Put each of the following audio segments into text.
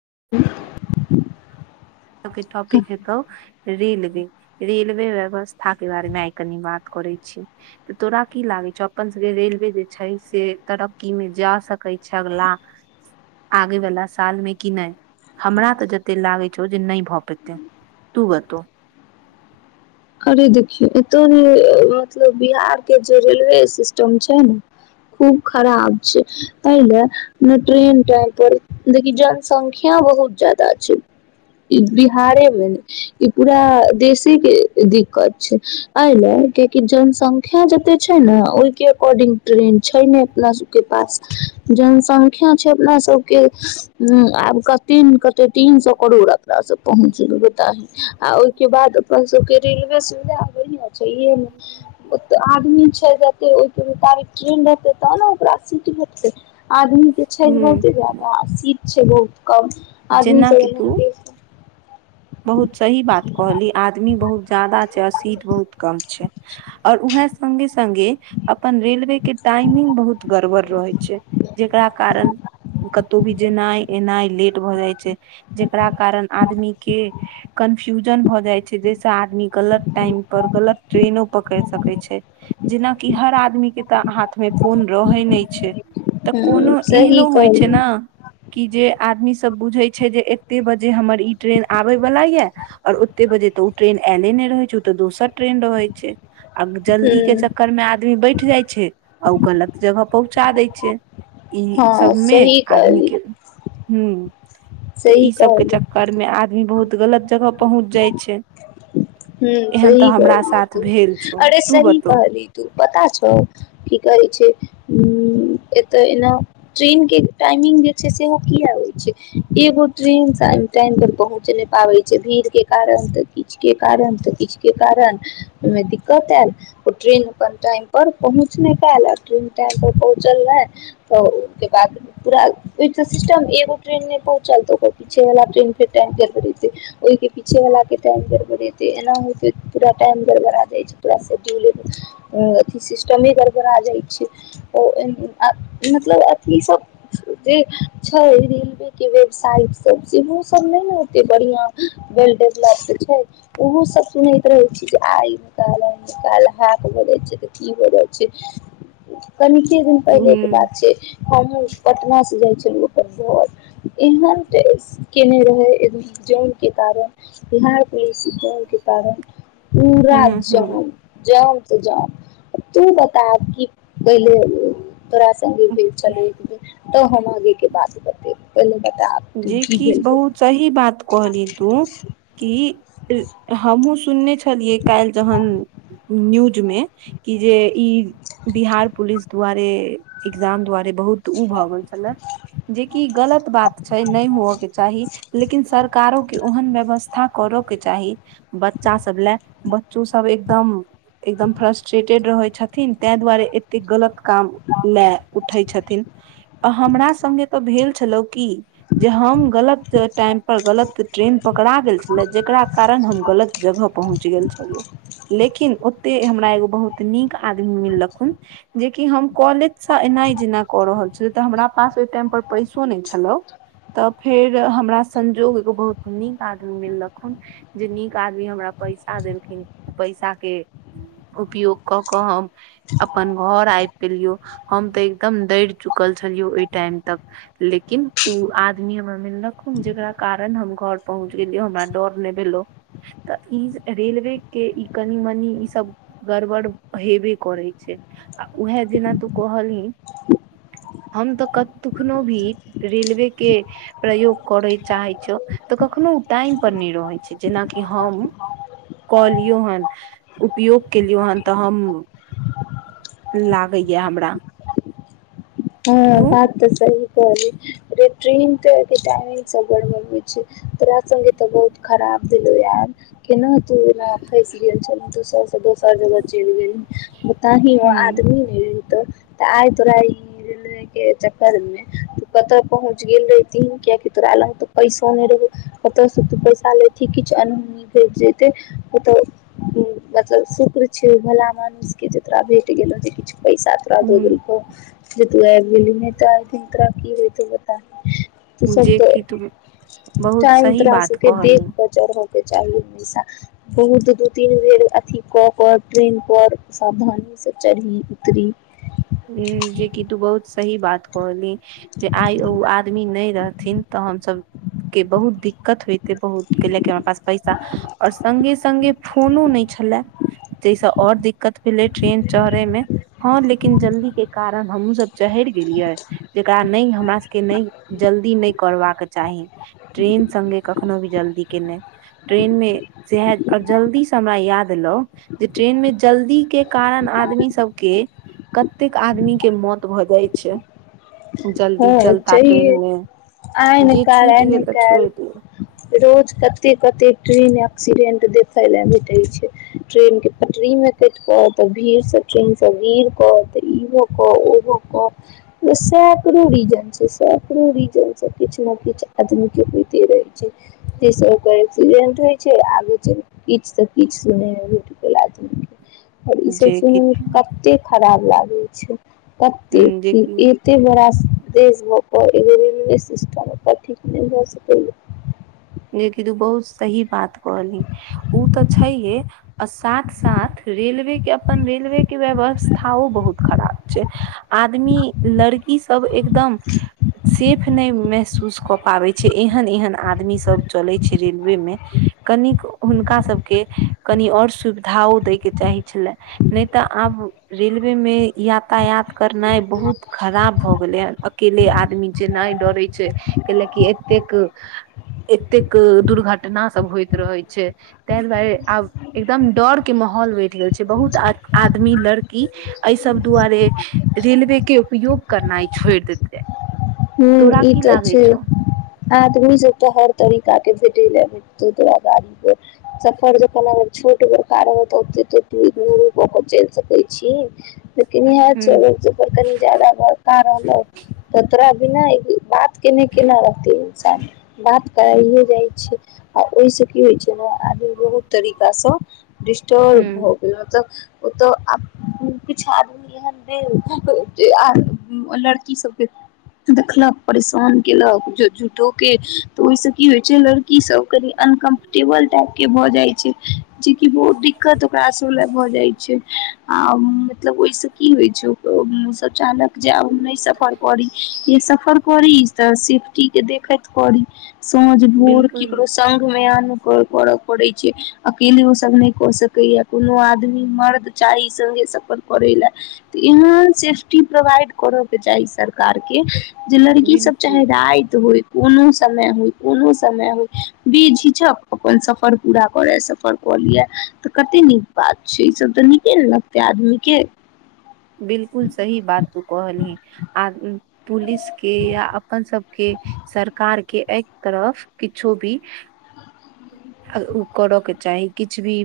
ह [inaudible] के टॉपिक हेतौ रेलवे रेलवे व्यवस्था के बारे में आई कनी बात करे छी त तोरा की लागे छौ अपन सबके रेलवे जे छै से तरक्की मे जा सकैत छै अगला आगे वला साल मे कि नहि हमरा तऽ जतेक लागैत छौ जे नहि भऽ पेतै तू बतो अरे देखियौ एतौ ने मतलब बिहार के जे रेलवे सिस्टम छै ने खूब खराब छै पहिले ट्रेन टाइम पर देखि जनसंख्या बहुत जादा छै ई बिहारे मे ने ई पूरा देशे के दिक्कत छै एहि ले कियाकि जनसंख्या जते छै ने ओहि के अकॉर्डिंग ट्रेंन छै नहि अपना सबके पास जनसंख्या छै अपना सबके आब तीन कते तीन सौ करोड़ अपना सब पहुँच जेबै त आ ओहिके बाद अपना सबके रेलवे सुविधा बढ़िआं छैेहे ने ओते आदमी छै जेते ओइ मोताबिक ट्रेंन रहतै तब ने ओकरा सीट भेटतै आदमी जे छै हूँ बहुते जादा आ सीट छै बहुत कम आदमी सब जेनाकि तू इम्हर के बहुत सही बात कहली आ आदमी बहुत जदा छै औ सीट बहुत कम छै और उहै संघे संघे अपन रेलवे के टाइमिंग बहुत गड़बड़ रहै छै जेकरा कारण कतौ भी जेनाइ एनाइ लेट भऽ जाइ छै जेकरा कारण आदमी के कन्फ्यूजन भ जाय छै जैसे आदमी गलत टाइम पर गलत ट्रेनो पकड़ सक छै जेनाकि हर आदमीके तऽ हाथमे फोन रहै नहि छै तऽ ह कोनो सही एहनो होइ छै कहलू न कि जे आदमी सब बुझे छै जे एते बजे हमर ई ट्रेन आबे वला यै और ओते बजे तऽ ओ ट्रेन आयले नहि रहैत छै ओ तऽ दोसर ट्रेन रहै छै आ जल्दी के हूँ चक्करमे आदमी बैठ जाइ छै आ ओ गलत जगह पहुँचा दै छै ई हँ सबमे सही आदमी कहली के हुं तऽ सही ई सबके कहली चक्कर मे आदमी बहुत गलत जगह पहुँच जाइ छै हूं एहन तऽ सही हमरा कहलही साथ तू भेल छौ अरे तू सही बतो कहलही तू पता छौ की कर छै [unintelligible] एतऽ एना ट्रेन के टाइमिंग जे छै सेहो किया होय छै एगो ट्रेन सा टाइम पर पहुँच नहि पाबै छै भीड़ के कारण तऽ किछु के कारण त किछु के कारण ओहिमे दिक्कत एल ओ ट्रेन अपन टाइम पर पहुँचनै ट्रन टाइम पर पहुँचल नहि तऽ ओहि के बाद पूरा ओहि से सिस्टम एगो ट्रेन नहि पहुंचल त ओकर पीछे वाला ट्रेन के टाइम गड़बड़ेतै ओहि के पीछे बला के टाइम गड़बड़ेतै एना होइत होइत पुरा टाइम गड़बड़ा जाय छै शेड्यूल सिस्ट गड़बड़ा [unintelligible] मतलब अथ सब जे छै रेलवे के वेबसाइट सब सेहो सब नहि ने ओते बढ़िया वेल डेवलप्ड छै ओहो सभ सुनैत रहै छी आ ई [unintelligible] निकाल निक ह के बजैत छै तऽ की बजैत छै कनिके दिन ह पहिले के बात छै हमहुं पटना से जाइ छी [inaudible] एहन टेस केने रहै जनी के कारण बिहार पु के कारण पूरा ह ह जाम जाम जाम तू बता की [unintelligible] तोरा संघे भेल छलौ एक बेर तऽ हम आगे के बात बतेबौ जे किछु बहुत सही बात कहली तू की हमहुँ सुनने छलियै काल्हि जहन न्यूजमे कि जे ई बिहार पुलिस द्वारे एग्जाम दआारे बहुत उ भऽ गेल छलै जेकि गलत बात छै नहि होअ के चाही लेकिन सरकारोके ओहन व्यवस्था करऽ के चाही ब चा सब लै बच्चो सब एकदम एकदम फ्रस्ट्रेटेड रहै छथिन तै द्वारे एतेक गलत काम लै उठै छथिन आ हमरा सङ्गे तऽ भेल छलौ की जे हम गलत टाइम पर गलत ट्रेन पकड़ा गेल छलै जेकरा कारण हम गलत जगह पहुँच गेल छलौ लेकिन ओते हमरा एगो बहुत नीक आदमी मिल्लखुन जेकि हम कॉलेजसँ नै जेना कऽ रहल छै तऽ हमरा पास ओहि टाइम पर पैसो नहि छलौ तऽ फेर हमरा संजोग एगो बहुत नीक आदमी मिललखुन जे नीक आदमी हम पैसा देलखिन ऊ पैसा के उपयोग कऽ कऽ हम अपन घर आब पेलियो हम तऽ एकदम दड़ि चुकल छलियौ ओहि टाइम तक लेकिन ओ आदमी हमर मिल्लखून जेकरा कारण हम घर पहुँच गेलियौ हमरा डर नहि भेलौ तऽ ई रेलवे के ई कनी मनी ई सब गड़बड़ हेबे करै छै आ उहे दिन तू कहलही हम तऽ कखनो भी रेलवे के प्रयोग करे चाहे छौ तऽ कखनो उ टाइम पर नहि रहे छै जेनाकि हम कलियौ हां उपयोग केलियौ हान तो हम लागैया हमरा हँ तू बात तऽ सही कहालियौ गै ट्रेन के के टाइमं गरबर हौ छै तोरा संघे त बहुत खराब दहु यार केना तू एना फैस गेल छ ने दोसर से दोसर जगह चैल गेल ओता ही ओ आदमी ने तऽ आइ तोरा ई रेलवे के चक्कर मे तू कतऽ पहुँच गेल रहेतीन कियकि तोरा लग तो पैसो नहि रहौ कत से तू पैसा लेथि किछु अनहोनी घेट जेतै ओतऽ मतलब शुक्र छै भला मनुष के जेकरा भेट गेलो जे किछु पैसाथरा दू दिन ह को जे ती त तोरा की हो बता त सब जे कि तू त बहुत टाइम सही त्र बात सके देख कहलू क च चूा बहुत दू तीन बेर अथी कऽ कर ट्रेन पर सावधानी से चढ़ी उतरी जे कि तू बहुत सही बात कहली जे आइ ओ आदमी नहि रहथिन तऽ हमसभ के बहुत दिक्कत होइ बहुत के ल क हमरा पास पैसा ओर सङगे सङ्गे फोनो नहि छलै जैस और दिक्कत भेलै ट्रेन चढ़े में हँ लेकिन लेकिन जल्दी के कारण हमूँ सब चैहेर गेलियै जेकरा नहि हमरा सबके नहि जल्दी नहि करबाक चाही ट्रेन सङ्गे कखनो भी जल्दी के नैय ट्रेन मे स आओर जल्दी से हमरा याद ला जे ट्रेन मे जल्दी के कारण आदमी सबके कतेक आदमी के मौत भऽ जाइ छै जल्दी हँ चलता ट्रेन चहिए मे आय न जे काल आय छुटि न गेल तऽ काल छोड़ि दियौ रोज कते कते ट्रेन एक्सीडेंट देखे ले भेटे छै ट्रेन के पटरी मे केट के तऽ भीड़सँ ट्रेन से गिर कऽ तऽ ई होकऽ ओ होऽ सब ो रीजन छै सेकरो रीजन से किछ ने किछ आदमी के होते रहे ी सब कही छै छै आगे चल तब किछ सँ किछ सुनै [unintelligible] आओर ईसभ जे कि सुनैमे कतेक खराब लागैत छै जे कतेक एते बड़ा देशमे तऽ रेलवे सिस्टम एतऽ ठीक नहि भऽ सकैये जे कि तू बहुत सही बात कहलही उ तऽ छैहे आ साथ साथ रेलवे के अपन रेलवे के व्यवस्थाओ बहुत खराब छै आदमी लड़की सब एकदम सेफ नहि महसूस कऽ पाबै छै एहन एहन आदमी स ब चल छै रेलवे मे कनि के हुनका सबके कनि और सुविधा अो द चाही छले नहि तऽ आब रेलवे मे यातायात करनाइ बहुत खराब भऽ गेलै हन अकेले आदमी जे नहि डरे छै कै ल कि एतेक एतेक दुर्घटना सब होइत रहै छै ताहि दुआरे आब एकदम डर के मह बैठ गेल छै बहुत आदमी लड़की एहि सब दुआरे रेलवे के उपयोग करना ह छोड़ दतेै हू ई तऽ छै आदमी जेत हर तरीका के भेट ल मत्य द गाड़ीप सफर जना छोट कारण हो बहुत चैल सकै छियें लेकिन इह छै ह नै कनी ज्यादा भरका रहलो त तोरा भना बात केने केना रहत है इन्सान बात करइए जाइ छै आ ओहिसँ की होइ छै ने आदमी बहुत तरीकासँ डिस्टर्ब भऽ ह गेल मलब ओ तऽ किछु आदमी एहन दे कि आ लड़की सबके देखलक परेशान केलक झूठो के तऽ ओहिसँ की होइ छै लड़की ई सब कनि अनकम्फर्टेबल टाइप के भऽ जाइ छै जेकि बहुत दिक्कत ओकरा सब लए भऽ जाइ छै आ मतलब ओहिसँ की होइ छै ओ सब चाहलक जे आब नहि सफर करी से सफर करी तऽ सेफ्टी के देखैत करी सांझ भोर बिलकुल केकरो संघमे कर पड़ै छै अकेले ओ सब नहि कऽ सकैये कोनो आदमी मर्द चाही संगे सफर करै ले तऽ एहन सेफ्टी प्रोवाइड करै के चाही सरकार के कार के जे लड़की सब चाहे बिलकुल राति होय कोनो समय होइ कोनो समय होइ बेझिझक अपन सफर पूरा करे सफर कलिये तऽ कते नीक बात छै ई सब तऽ नीके न लगतै आदमी के बिलकुल सही बात तू कहलही आ पुलिस के या अपन सबके सरकार के एहि तरफ किछो भी ह [inaudible] आगु करऽ के चाही किछु भी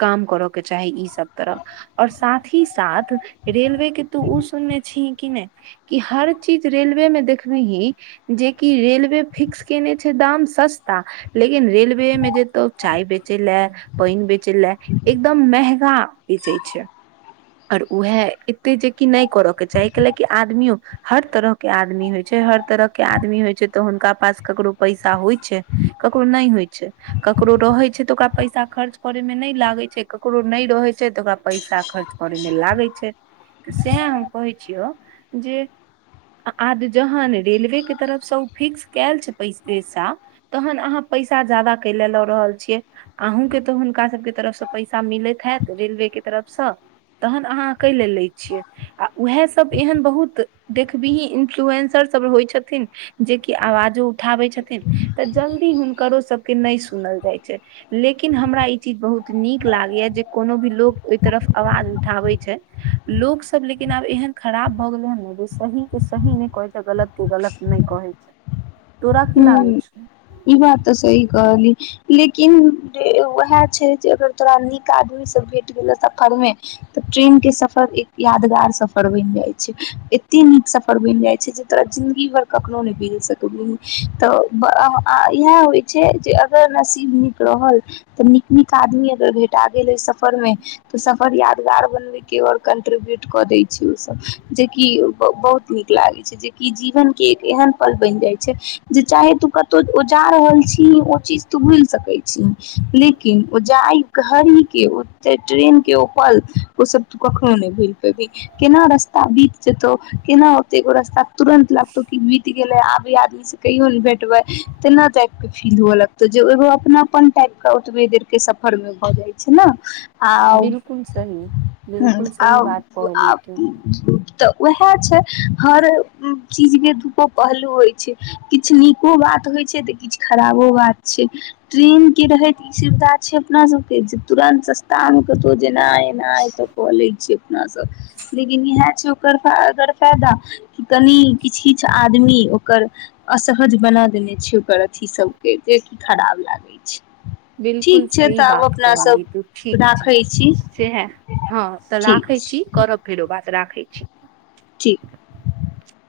काम करऽ के चाही ई सब तरफ आओर साथ ही ही साथ रेलवे के तू उ सुनने छीही कि नहि कि हर चीज रेलवे मे देखबीही जेकि रेलवे फिक्स केने छै दाम सस्ता लेकिन रेलवे मे जेतौ चाय बेचै ले पानि बेचै बेचै ले एकदम महंगा बेचै छै आओर उएह एते जेकि नहि करय के चाही कैलेकि आदमियों हर तरह के आदमी होइ छै हर तरह के आदमी होइ छै तऽ हुनका पास ककरो पैसा होइ छै ककरो नहि होइ छै ककरो रहै छै तऽ ओकरा पैसा खर्च करै मे नहि लागै छै केकरो नहि रहै छै छै तऽ ओकरा पैसा खर्च करैमे लागै छै सएह हम कहै छी छिय जे आद जहन रेलवेके तरफसँ ओ फिक्स कयल छै पैसा तहन अहाँ पैसा जादा कैले लऽ रहल छियै अहूँ के तऽ हुनका सब के तरफ से पैसा मिलैत हेत रेलवे के तरफसँ तहन अहाँ कैले लै छियै आ उएह सब एहन बहुत देखबीही इन्फ्लुएन्सर सब होइ छथिन जेकि आवाजो उठाबै छथिन तऽ जल्दी हुनकरो सब के नहि सुनल जाइ छै लेकिन हमरा ई चीज बहुत नीक लागैया जे कोनो भी लोग ओहि तरफ आवाज उठाबै छै लोक सब लेकिन आब एहन खराब भऽ गेलै हन ने जे सही के सही नहि कहै छै गलत के गलत नहि कहै छै तोरा की लागै ह छौ ई बात तऽ सही कहली लेकिन उएह छै अगर तोरा निक आदमी सब भेट गेलौ सफरमे तऽ ट्रेन के सफर एक यादगार सफर सफर बनि जाय छै एते नीक सफर बनि जाय छै जे तोरा जिन्दगी भर कखनो नहि भूलि सकबिही तऽ आ इएह होइ छै जे अगर नसीब नीक रहल तऽ नीक नीक आदमी अगर भेटा गेलै सफरमे तो सफर यादगार बनवे के और कंट्रीब्यूट कऽ दै ओ सब जेकि बहुत नीक लागे छै जेकि जीवन के एक एहन पल बनि जाय छै जे चाहे तू कतौ ओ जा रहल छी ओ चीज तू भूलि सकै छीही लेकिन ओ जाइ घर ही के ओतै ट्रेन की ओ पल ओ सब तू कखनो नहि भुलि पेबही केना रस्ता बीत जेतौ केना ओते रस्ता तुरन्त लागतौ की बीत गेलै आभि कहियो ने भेटबे तेना टाइप के फील हुए लगतौ जे एगो अपना अपन टाइप के ओतबे देर के सफर मे भऽ जाइ छै ने आउ बिलकुल सही बिलकुल सही आउ बात कहली तू तऽ उएह छै हर चीज के दुगो पहलू होइ छै किछु नीको बात होइ छै तऽ किछु खराबो बात छै ट्रेन के रहैत ई सुविधा छै अपना सबके जे तुरन्त सस्ता मे कतहु जेनाइ एनाइ तऽ कऽ लै छियै अपना सब लेकिन इएह छै ओकर गर फायदा कनि किछु किछु आदमी ओकर असहज बना देने छै ओकर अथी सब के जेकि खराब लागे छै बिलकुल ठीक छै सही तऽ आब बात अपना कह अली तू सब ठीक छै राखै छी सह हँ तऽ ठीक राखै छै छी करब फेरो बात राखै छी ठीक